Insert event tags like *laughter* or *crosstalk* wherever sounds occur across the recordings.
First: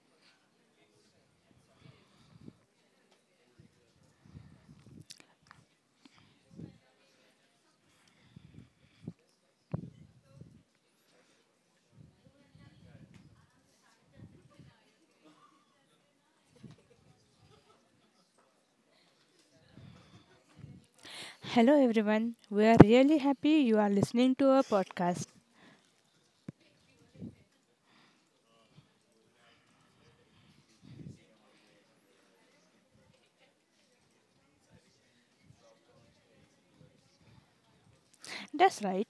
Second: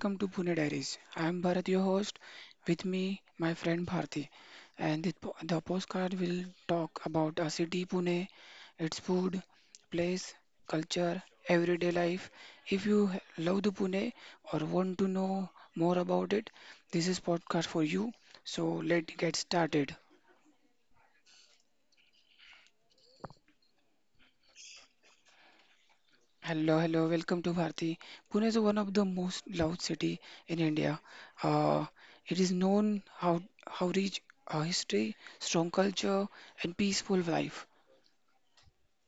welcome to Pune Diaries. I am Bharat, your host. With me, my friend Bharti, and the postcard will talk about a city, Pune, its food, place, culture, everyday life. If you love the Pune or want to know more about it, this is podcast for you. So let's get started. Hello everyone, we are really happy you are listening to our podcast. Hello, hello, welcome to Bharti. Pune is one of the most loved city in India. Uh, it is known how rich history, strong culture, and peaceful life. That's right,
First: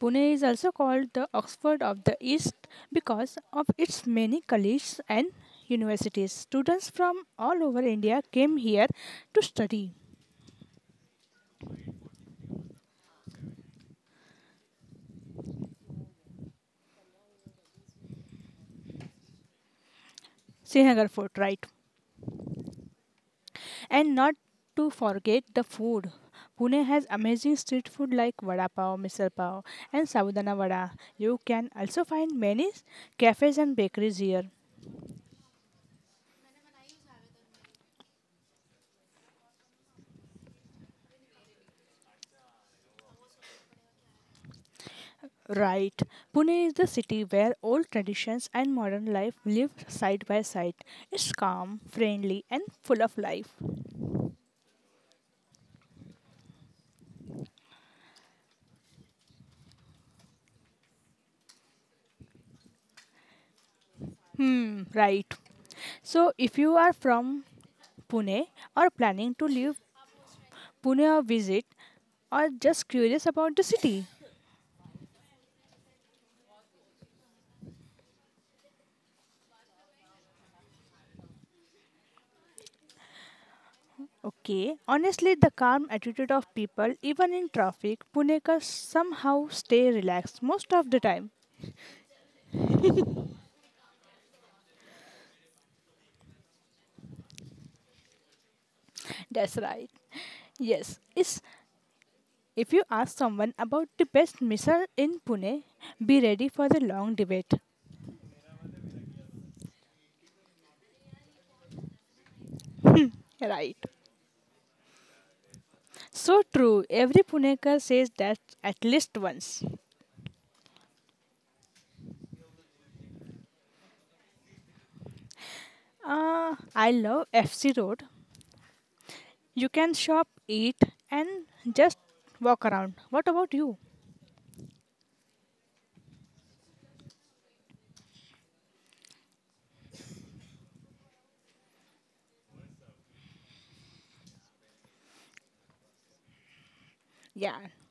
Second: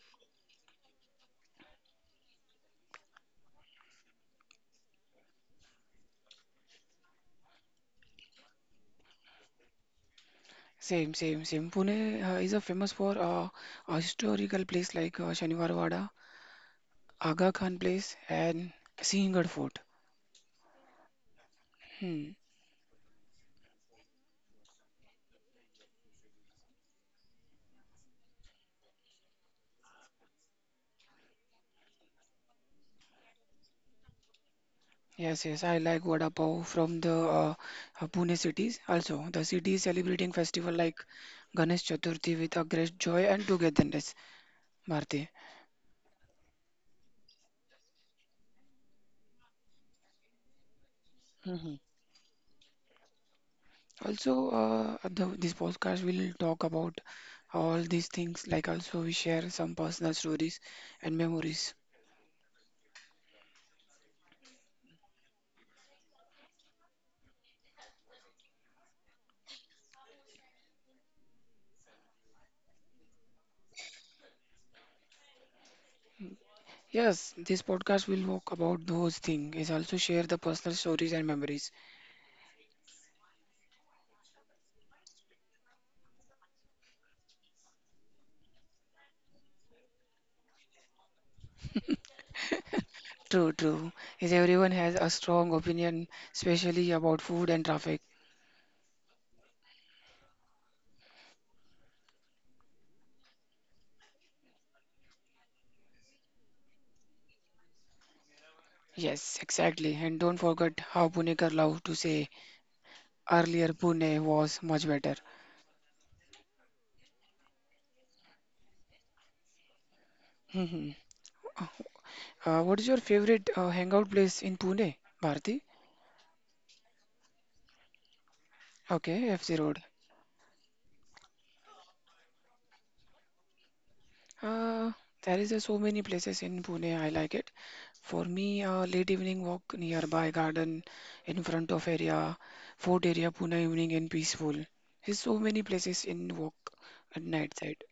Pune is also called the Oxford of the East because of its many colleges and universities. Students from all over India came here to study. Same, same, same. Pune is a famous for a historical place like Shaniwarwada, Aga Khan Place, and Sinhgad Fort. Srinagar Fort, right? Hmm. And not to forget the food. Pune has amazing street food like vada pav, misal pav, and sabudana vada. You can also find many cafes and bakeries here. Yes, yes, I like vada pav from the Pune cities. Also, the city is celebrating festival like Ganesh Chaturthi with a great joy and togetherness. Bharti. Right. Pune is the city where old traditions and modern life live side by side. It's hmm calm, friendly, and full of life. Also, this podcast will talk about all these things. Like also, we share some personal stories and memories. Hmm, right. So, if you are from Pune or planning to leave Pune or visit, or just curious about the city, Yes, this podcast will talk about those things. Is also share the personal stories and memories. okay, honestly, the calm attitude of people, even in traffic, Punekars somehow stay relaxed most of the time. True, true. Is everyone has a strong opinion, especially about food and traffic. That's right. Yes, it's. If you ask someone about the best missile in Pune, be ready for the long debate. Yes, exactly. And don't forget how Punekar love to say earlier Right. Pune was much better. So true. Every Punekar says that at least once. hmm what is your favorite hangout place in Pune, Bharti? I love FC Road. Okay, FZ You Road. can shop, eat, and just walk around. What about you? Uh, there is so many places in Pune. I like it. For me, late evening walk nearby garden, in front of area, fort area, Pune evening and peaceful. There's so many places in walk at night Yeah, side.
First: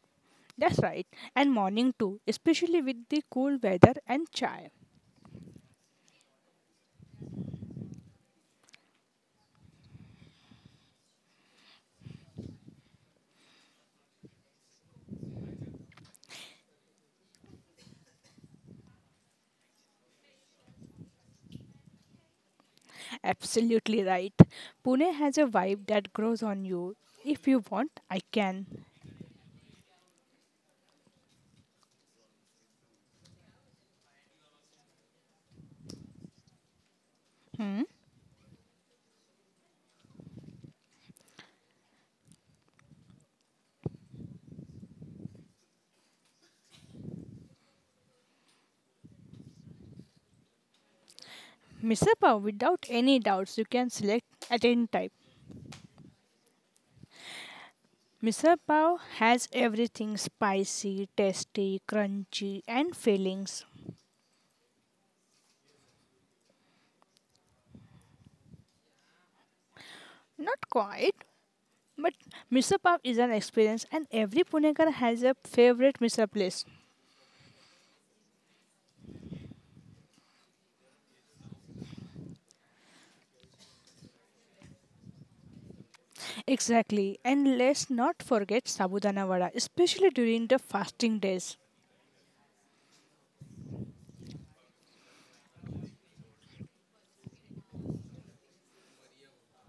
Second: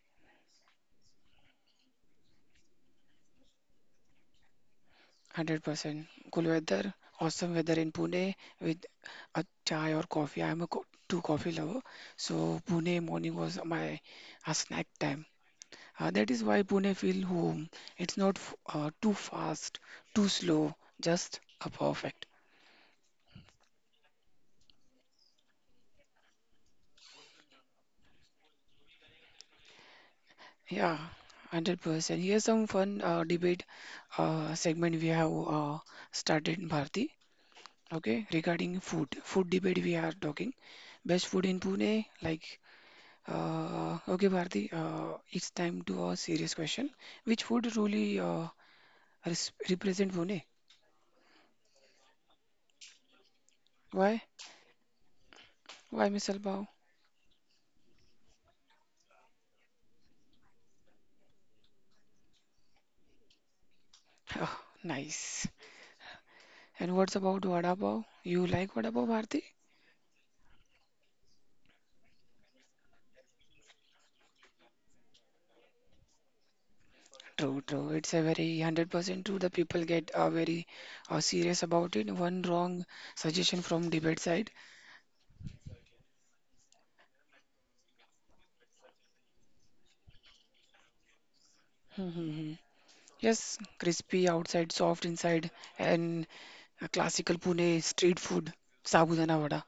that's right. And morning too, especially with the cool weather and chai. 100% cool weather, awesome weather in Pune with a chai or coffee. I'm a co two coffee lover, so Pune morning was my a snack time. That is why Pune feels home. It's not too fast, too slow, just a perfect. Absolutely right. Pune has a vibe that grows on you. If you want, I can. Yeah, 100%. Here's some fun debate segment we have started, Bharti. Hmm? Okay, regarding food. Food debate we are talking. Best food in Pune, like, okay, Bharti, it's time to a serious question. Which food truly represent Pune? Misal pav, without any doubts, you can Why? select at any type. Why, Mr. Bao? Misal pav has everything spicy, tasty, crunchy, and fillings. *laughs* nice. And what's about vada pav? You like vada pav, Bharti? Not quite, but misal pav is an experience, and every Punekar has a favorite misal place. True, true. It's a very 100% true. The people get very serious about it. One wrong suggestion from debate side. Exactly, and let's not forget sabudana vada, especially during the fasting days. Mhm. Yes, crispy outside, soft inside, and a classical Pune street food, sabudana vada.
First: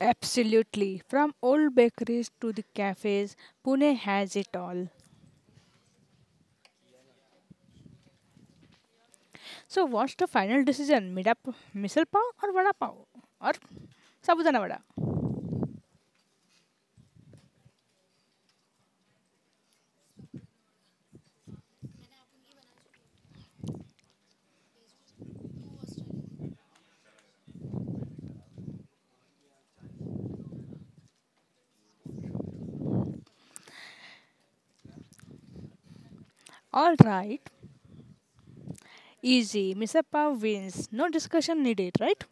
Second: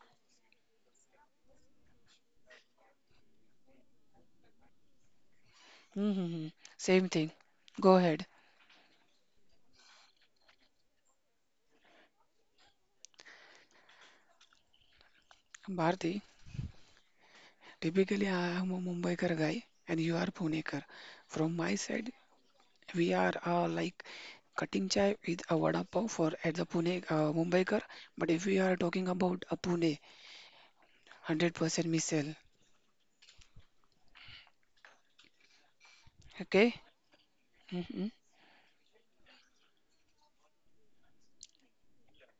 Absolutely, from old bakeries to the cafes, Pune has it all. Mhm. Same thing. Go ahead. So, what's the final decision? Mida, misal pav or vada pav or sabudana vada? Bharti, typically I am a Mumbaikar guy and you are Punekar. From my side, we are like cutting chai with a vada pav for at the Pune Mumbaikar. But if we are talking about a Pune, 100% missile. Okay? All right, hmm easy. Misal pav wins. No discussion needed, right?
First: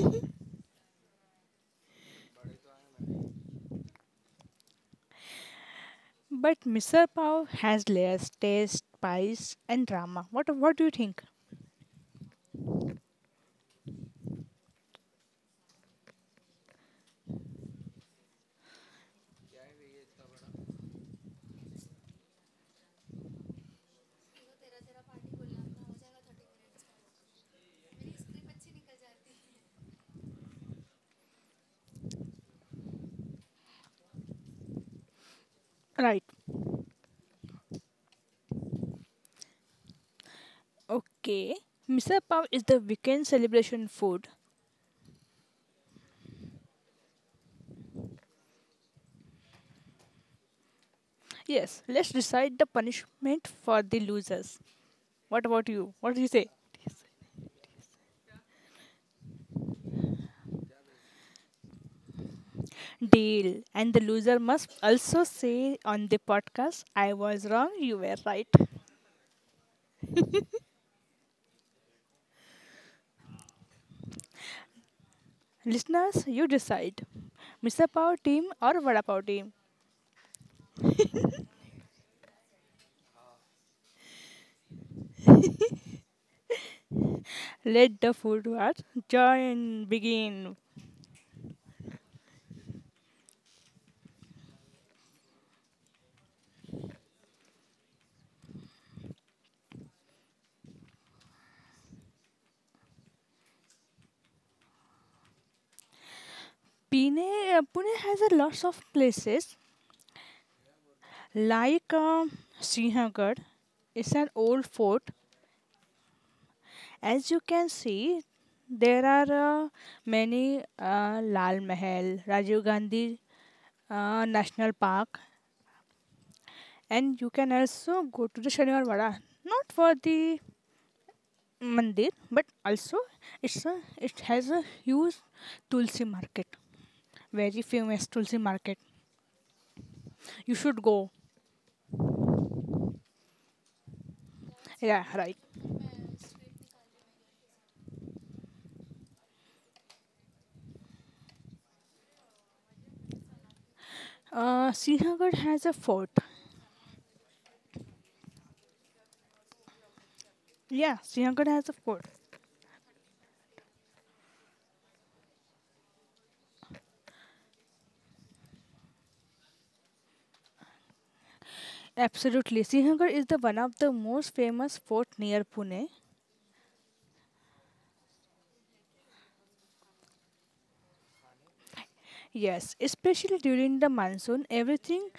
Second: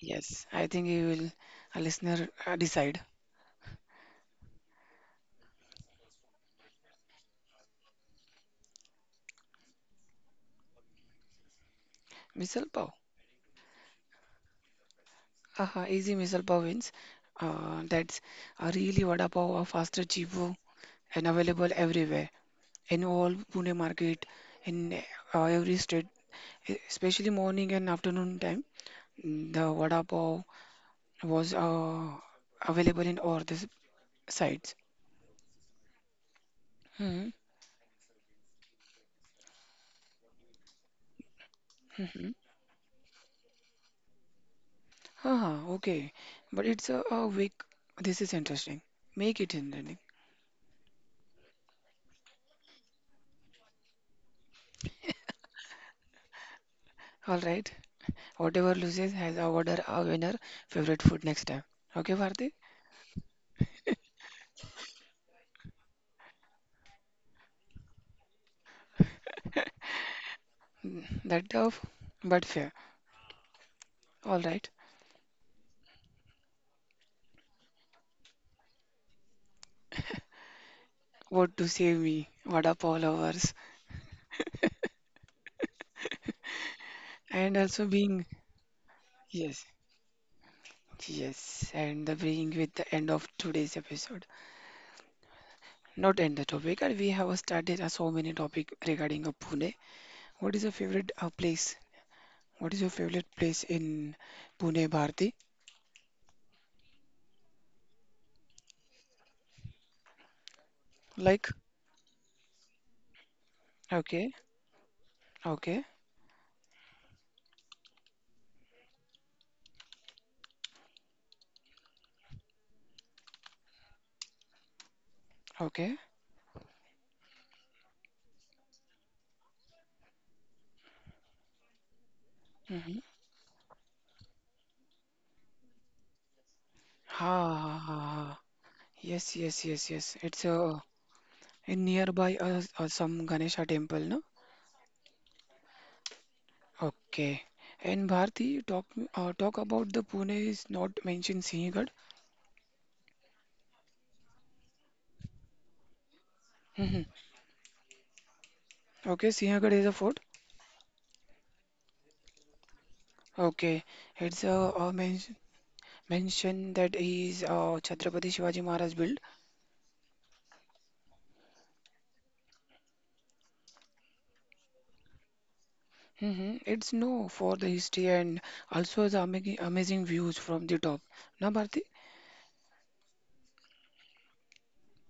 Yes, I think you will a listener decide. But misal pav has layers, taste, spice, and drama. What do you think? Missile pav. Aha, easy missile pav wins. That's a really vada pav, a faster, cheaper, and available everywhere in all Pune market, in every street, especially morning and afternoon time. The vada pav was available in all the sites. Right. Hmm. Okay. Misal Mm-hmm. pav is the weekend celebration food. Ah, okay. But it's a week. This is interesting. Make it interesting. Yes. Let's decide the punishment for the losers. What about you? What do you say? All right. Whatever loses has a order a winner favorite food next time. Okay, Bharti? Deal. And the loser must also say on the podcast, I was wrong, you were right. Mm, that tough, but fair. All right. Listeners, you decide. Mr. Pav team or Vada Pav team. What to say me? What up, all lovers? And also Let the being food wars yes, join begin. yes, and the being with the end of today's episode. Not end the topic. And we have started a so many topic regarding a Pune. What is your favorite place? What is your favorite place in Pune, Bharti? Pune, Pune has a lots of places Like, like Sinhagad. It's an okay, old fort. okay, As you can see, there are many Lal Mahal, Rajiv Gandhi National Park, okay. and you can also go to the Shaniwar Vada, not for the mandir, but also Mm-hmm. It has a huge tulsi market, Ha, very ha, famous ha, tulsi ha. market. Yes, yes, yes, yes. You It's should a go. in nearby some Ganesha temple, no? Yeah, right. Okay. And Bharti, talk about the Pune is not mentioned Sinhgad. Sinhagad has a fort. hmm Okay, Sinhgad is a fort. Yeah, Sinhagad has a fort. Okay, it's a mention that is Chhatrapati Shivaji Maharaj built. Absolutely, Sinhagad is the one of the most famous fort near Pune. It's no for the history and also the amazing, amazing views from the top. Na Bharti? Yes, especially during the monsoon, everything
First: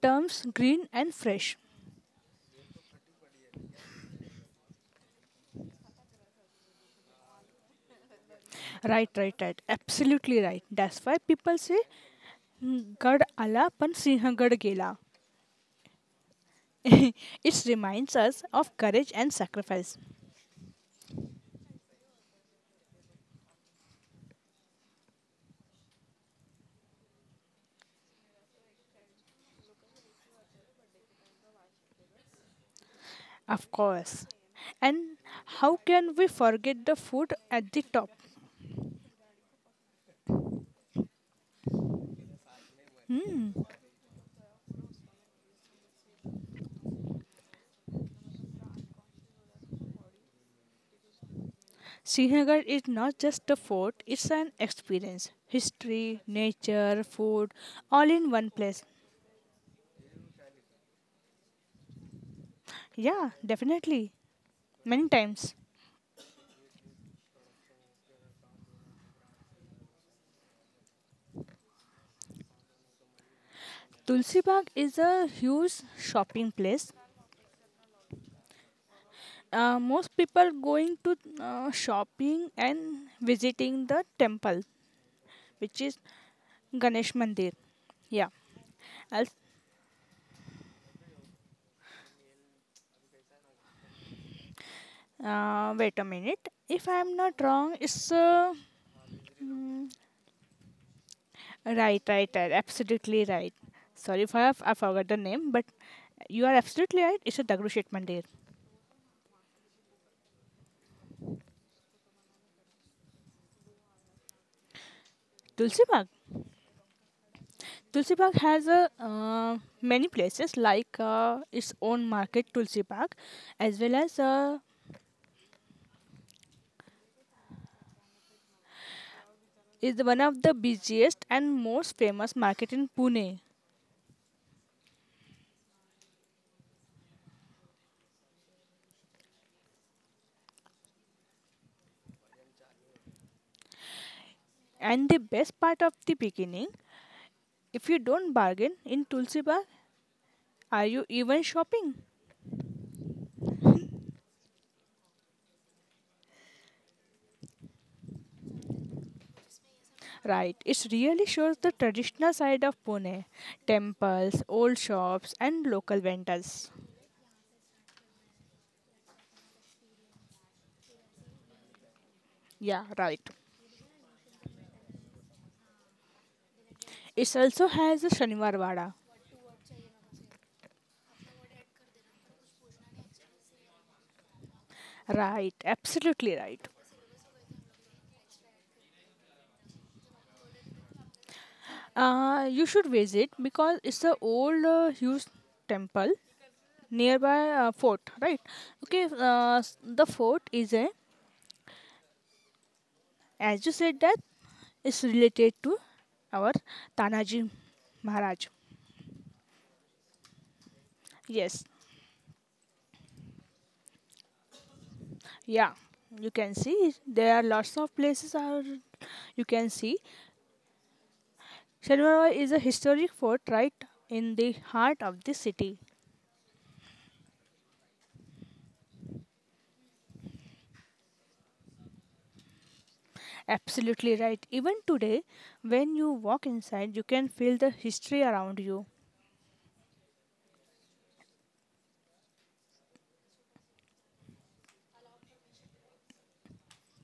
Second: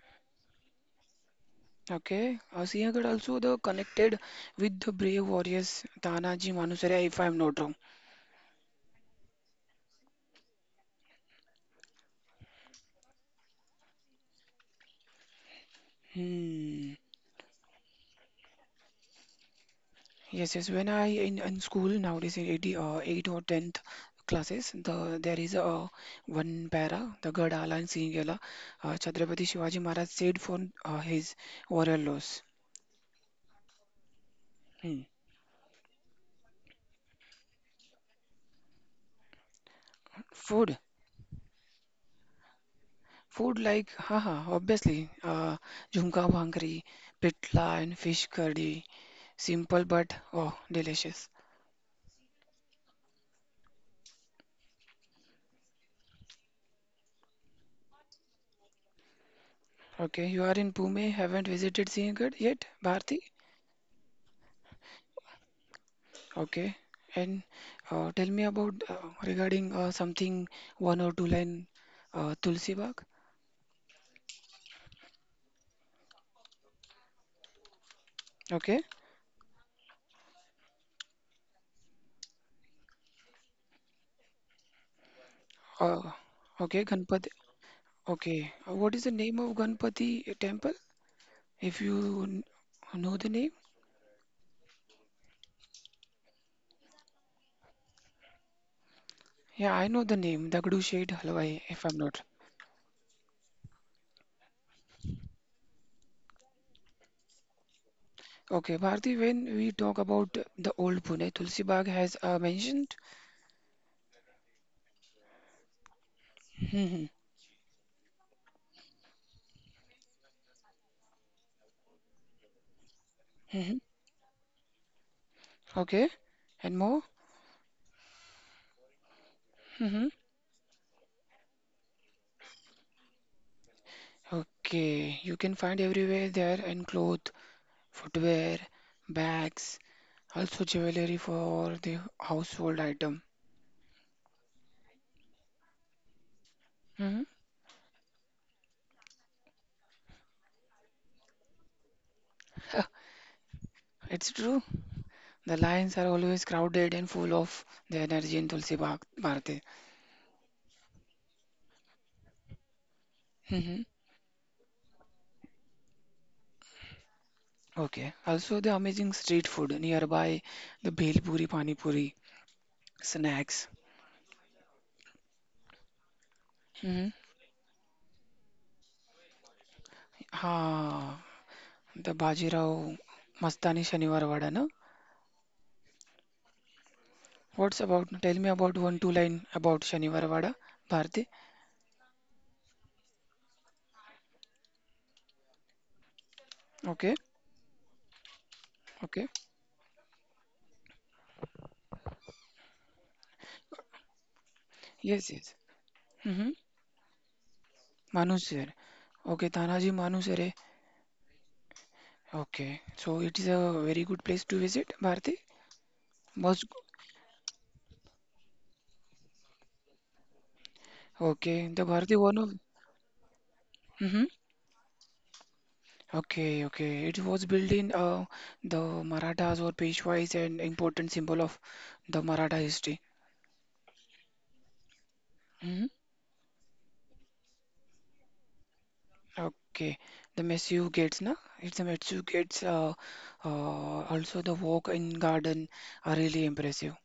turns green and fresh. Okay. Siaga also the connected with the brave warriors Tanaji Manusaria, if I'm not wrong. Right, right, right. Absolutely right. That's why people say गड आला पण सिंहगड गेला. *laughs* Hmm. It reminds us of courage and sacrifice, Yes, yes. When I in school nowadays in 80, 8 or 10th classes, there is a one para, the Gadala and Singela, Chhatrapati Shivaji Maharaj said for his warrior loss. of course. Hmm. And how can we forget the fort at the top? Food. Food Hmm. like, haha, obviously, jhumka bhangri, pitla, and fish curry. Simple but oh, delicious. Sinhagad is not just a fort, it's an experience. History, nature, food, all in one place. Okay, you are in Pune, haven't visited Sinhgad yet, Bharti? Yeah, definitely. Many times. Okay, and tell me about regarding something one or two line Tulsi Bagh. Tulsi Bagh is a huge shopping place. Okay, Most people going to shopping and visiting the temple, which is uh, okay, Ganesh Ganpati. Mandir. Yeah. Okay, what is the I'll, name of Ganpati temple? If you know the name, Wait a minute. If I'm not wrong, yeah, I mm, know the name, Dagdu Shed Halwai, if I'm right, not. right, right. Absolutely right. Sorry if I, have, I forgot the name, but you are absolutely right. It's a Dagushet Mandir. Okay, Bharti, when we talk about the old Pune, Tulsi Bagh has mentioned. Tulsi Bagh. hmm Tulsi Bagh has many places like its own market, Tulsi Bagh, as hmm well as Okay, and more. is hmm one of the busiest and most famous market in Pune. Okay, you can find everywhere there and clothes, footwear, bags, also jewelry for the household item. And the best part of the beginning, hmm if you don't bargain in Tulsi Bar, are you even shopping? It's true. The lines are always crowded and full of the energy in Tulsi Bagh, Bharti. Right, it really shows the traditional side of Pune. hmm Temples, old shops and local vendors. Okay, also the amazing street food nearby, the Bhelpuri, Pani Puri, Yeah, right. snacks. It also has a Shaniwarwada. Ah, the Bajirao Mastani Shaniwar Wada, no? Right, absolutely right. What's about? Tell me about one, two line about Shaniwar Wada, Bharti. You should visit because it's an old huge temple Okay, nearby fort, right? Okay, okay. The fort is as you said that, is Yes, yes. related to Mm-hmm. our Tanaji Manu Maharaj. sir. Okay, Tanaji Manu sir. Eh? Yes, Okay, so it is a very good place to visit, Bharti. yeah, you can Must. see there are lots of places are You can see. Okay, the Bharti Shalimar Bagh one of. is a historic fort right Mm-hmm. in the heart of the city. Okay, okay. It was built in the Marathas or Peshwais, an important symbol of the Maratha history. Absolutely right. Even today, Mhm. when you walk inside, you can feel the history around you. Okay, the massive gates, na? It's a massive gates. Also, the walk in garden are really impressive.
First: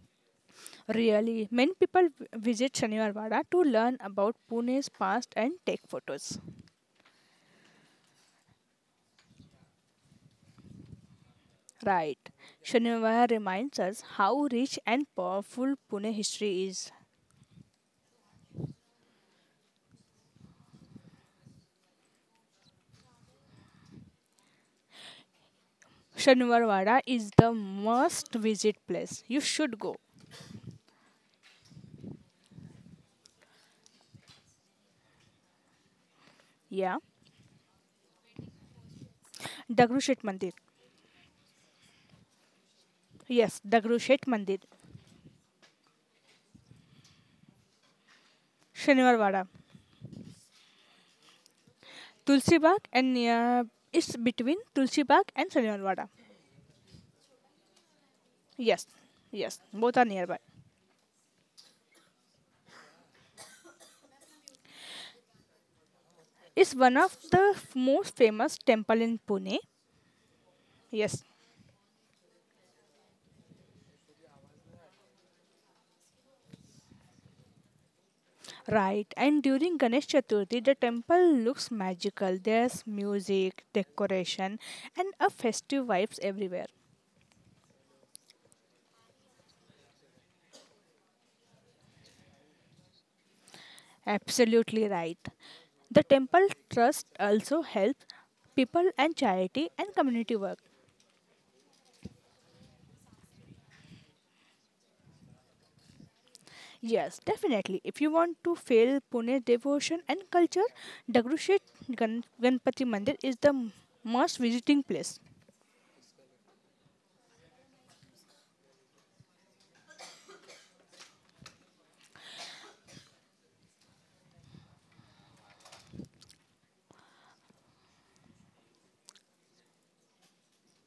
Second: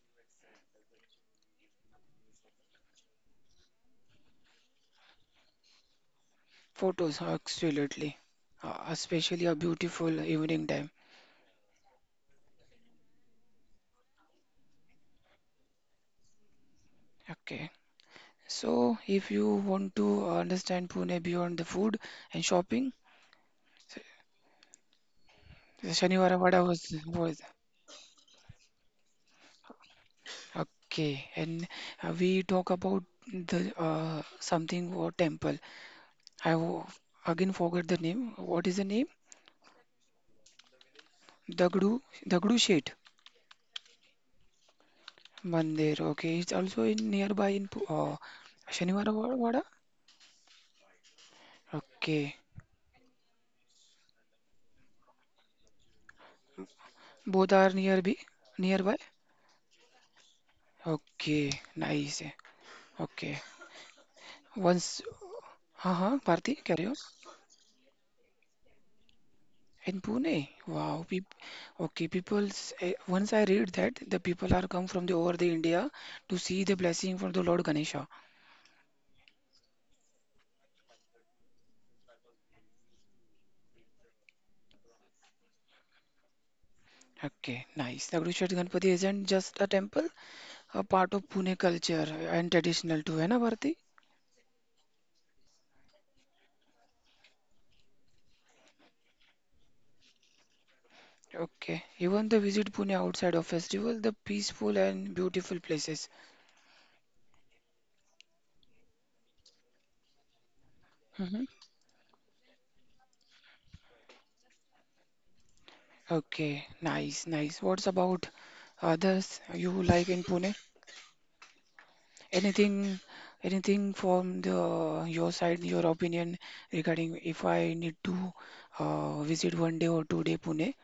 Really, many people visit Shanivarwada to learn about Pune's past and take photos. Photos, absolutely. Especially a beautiful evening time. Right. Shanivarwada reminds us how rich and powerful Pune history is. Okay. So, if you want to understand Pune beyond the food and shopping, Shaniwara Vada Shanivarwada is was the must visit place. You should go. okay. And we talk about the something or temple. I w- Yeah. again forget the name. What is the name? Dagrusheth Mandir. Dagdu Shet Yes, Dagrusheth Mandir. Mandir. Okay, it's also in nearby in Shanivara Shanivarwada. Wada. Okay, Tulsi Bagh and near is between Tulsi Bagh and Shanivarwada. both are nearby. Yes, Nearby. yes, both are nearby. Okay, nice. Okay, once. Uh huh. Bharti, It's carry on. one of the most famous temple in Pune. In Pune. Wow. Yes, Peop okay, people's. Eh, once I read that the people are come from the over the India to see the blessing from the Lord Ganesha. right. And during Ganesh Chaturthi, the temple looks magical. There's music, decoration, and a festive vibes everywhere. Okay, nice. Dagdushet Ganpati isn't just a temple, a part of Pune culture and traditional too, है ना Bharti. Absolutely right. The temple trust also helps people and charity and community work. Okay. Even the visit Pune outside of festival, the peaceful and beautiful places. Yes, definitely. If you want to feel Pune devotion and culture, hmm Dagrushit Ganpati Mandir is the must visiting place. Okay. Nice, nice. What's about others you like in Pune? Anything, anything from the your side, your opinion regarding if I need to visit one day or two-day Pune?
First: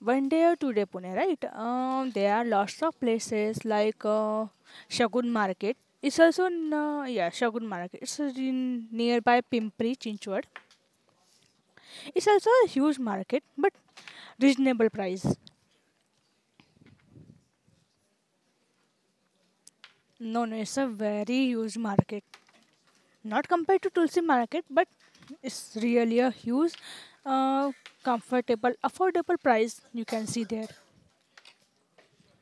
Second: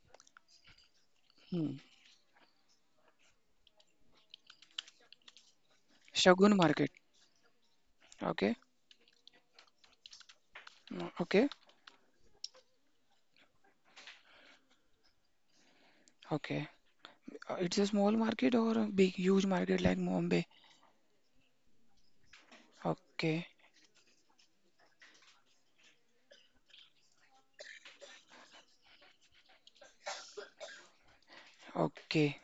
One day or today Pune, right? Hmm. There are lots of places like Shagun Market. It's also Shagun Market. Yeah Shagun Market. It's Okay. in nearby Pimpri Chinchwad. Mm, okay. It's also a huge market, but reasonable price. Okay. It's a small market or a big, huge market like Mumbai? No, no, it's a very huge market. Okay. Not compared to Tulsi Market, but it's really a huge, uh, comfortable, affordable price you can see there. Okay.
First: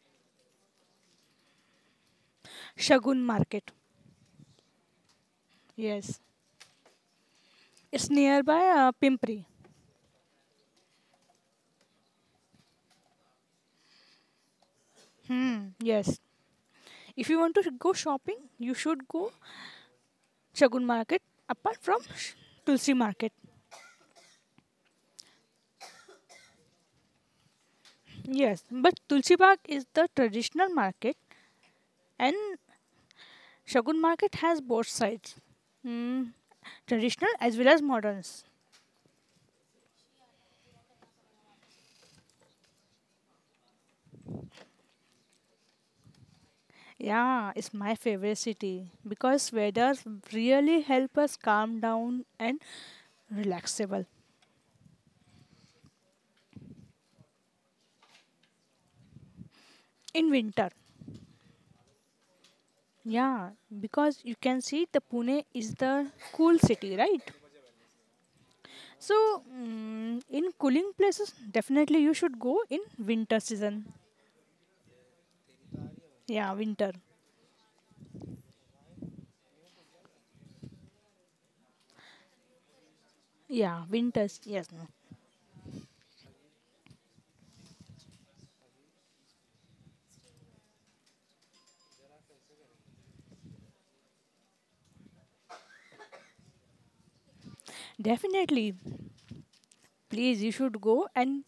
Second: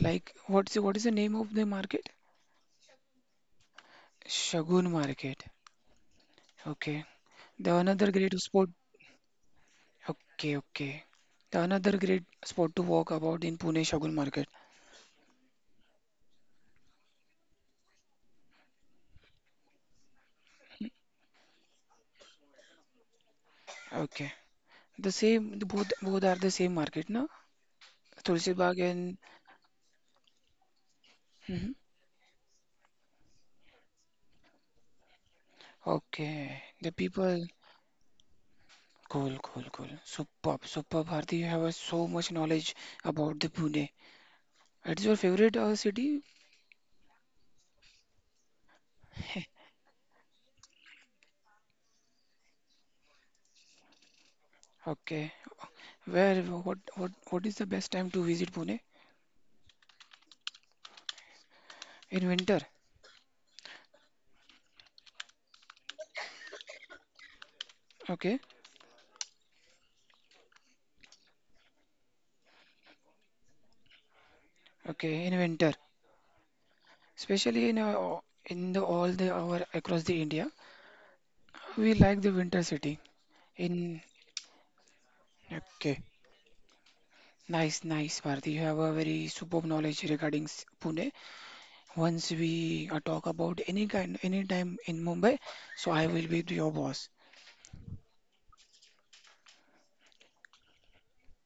Like what's what is the name of the market? Shagun Market. Shagun Market. Yes. Okay. The It's another great nearby spot. Pimpri. Okay, okay. The another great spot to walk about in Pune Shagun Market. Hmm. Yes. If you want to go shopping, you should go Shagun Market apart from Tulsi Market. Okay. The same. The both are the same market, no? Tulsi Yes, Bagh but and. Tulsi Bagh is the traditional market Mhm. and Shagun Market has both sides. Mm, Okay. The traditional people. as well as moderns. Cool, cool, cool. Superb, superb, Bharti. You have so much knowledge about the Pune. It's your favorite city? Yeah, it's my favorite city because weather really help us calm down and relaxable Okay. Where? What? What? What is the best time to visit Pune? in winter. In winter, Yeah, because you can see the Pune is the cool city, right? okay, So, mm, in cooling places, definitely you should go in winter season. okay, in winter, Yeah, winter. especially in the all the our across the India, we like the winter city. Yeah, In winters. Yes, no. okay, nice, nice, Bharti. You have a very superb knowledge regarding Pune. Once we talk about any kind, any time in Mumbai, so I will be your boss. Definitely, please, you should go and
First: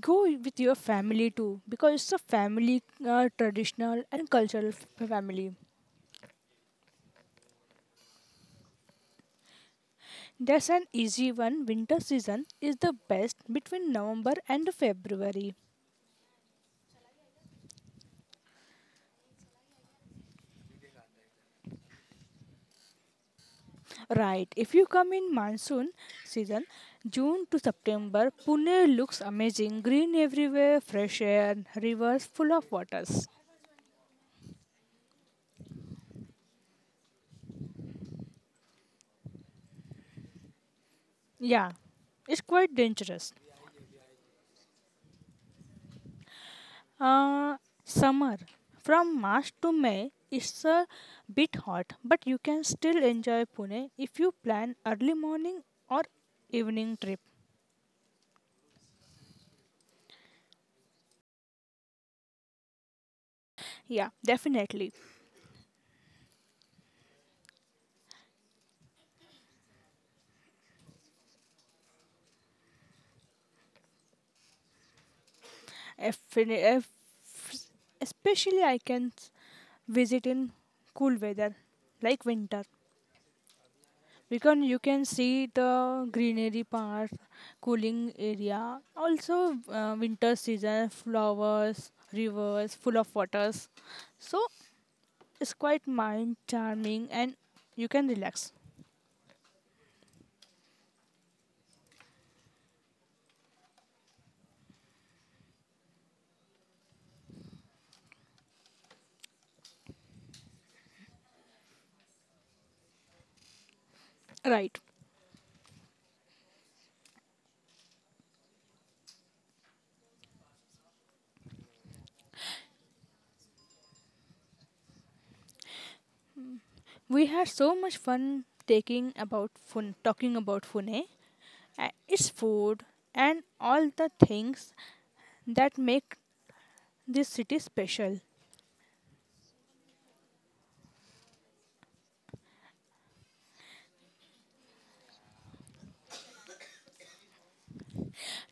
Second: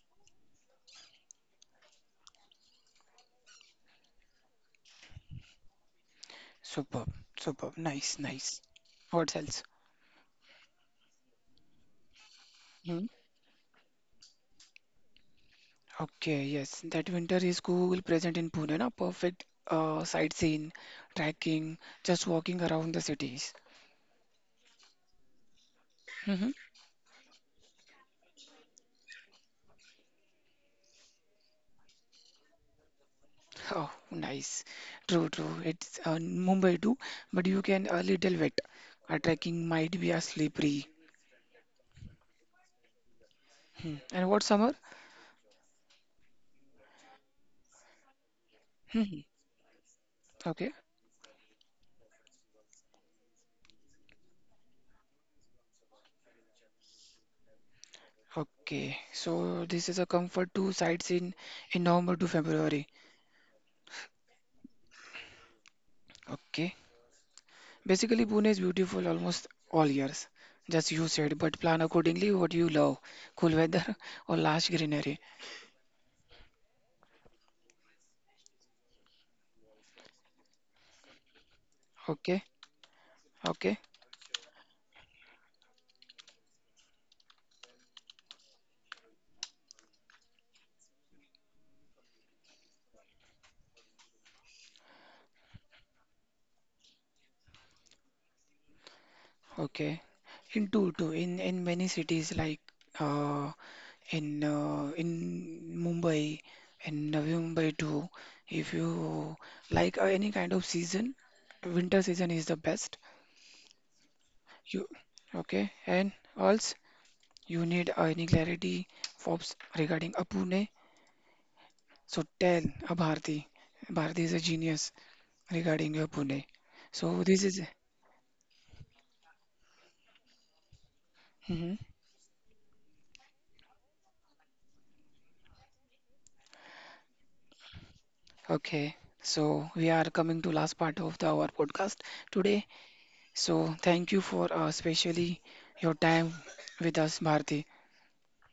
go with your family too because it's a family traditional and cultural family. Superb, superb, nice, nice. What else? That's an easy one. Winter season is the Hmm? best between November and February. Okay, yes, that winter is cool present in Pune, na? Perfect sightseeing, trekking, just walking around the cities. Right. If you come in monsoon hmm season, June to September, Pune looks amazing. Green everywhere, fresh air, rivers full of waters. Oh, nice. True, true. It's Mumbai too, but you can a little wet. Trekking might be a slippery. Yeah, it's quite dangerous. Hmm. And what summer? Uh, Summer. From hmm March to May, it's Okay, a bit hot, but you can still enjoy Pune if you plan early morning or evening trip. okay. So this is a comfort to sightseeing in November to February. Yeah, definitely. Okay. Basically, Pune is beautiful almost all years, just you said, but plan accordingly what you love, cool weather *laughs* or lush greenery. If especially I can visit in cool weather like Okay, winter okay, because you can see the greenery part cooling area also winter season flowers rivers full of waters, so it's quite mind charming and you can relax, okay. In two, two, in many cities like uh, in Mumbai, in Navi Mumbai too. If you like any kind of season, winter season is the best. right. You okay? And else you need any clarity, Forbes regarding a Pune. So tell Bharti, Bharti is a genius regarding your Pune. So We this had is so much fun taking about fun talking about Pune, Mhm. Its food and all the things that make this city special. Okay. So we are coming to last part of our podcast today. So thank you for especially your time with us, Bharti.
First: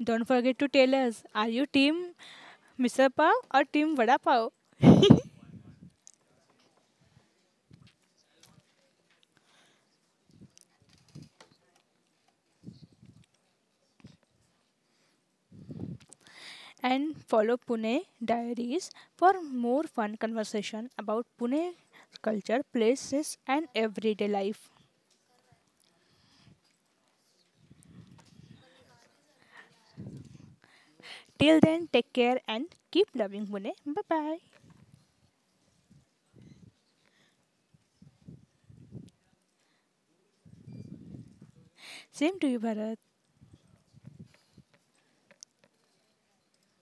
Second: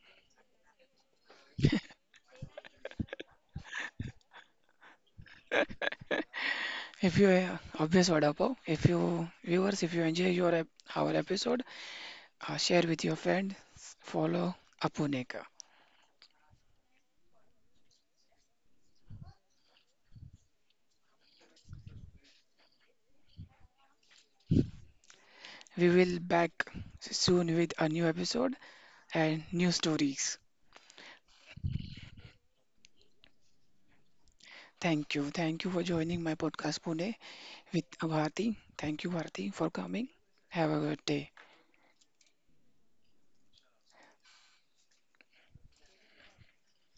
Don't forget to tell us, are you team Misal Pav or team Vada Pav? If you obvious vada pav, if you viewers, if you enjoy your our episode, share with your friends. Follow Apuneka. And follow Pune Diaries for more fun conversation about Pune culture, places, and everyday life. We will back soon with a new episode and new stories. Till then, take care and keep loving Pune. Bye bye. Thank you. Thank you for joining my podcast, Pune, with Bharti. Thank you, Bharti, for coming. Have a good day. Same to you, Bharat.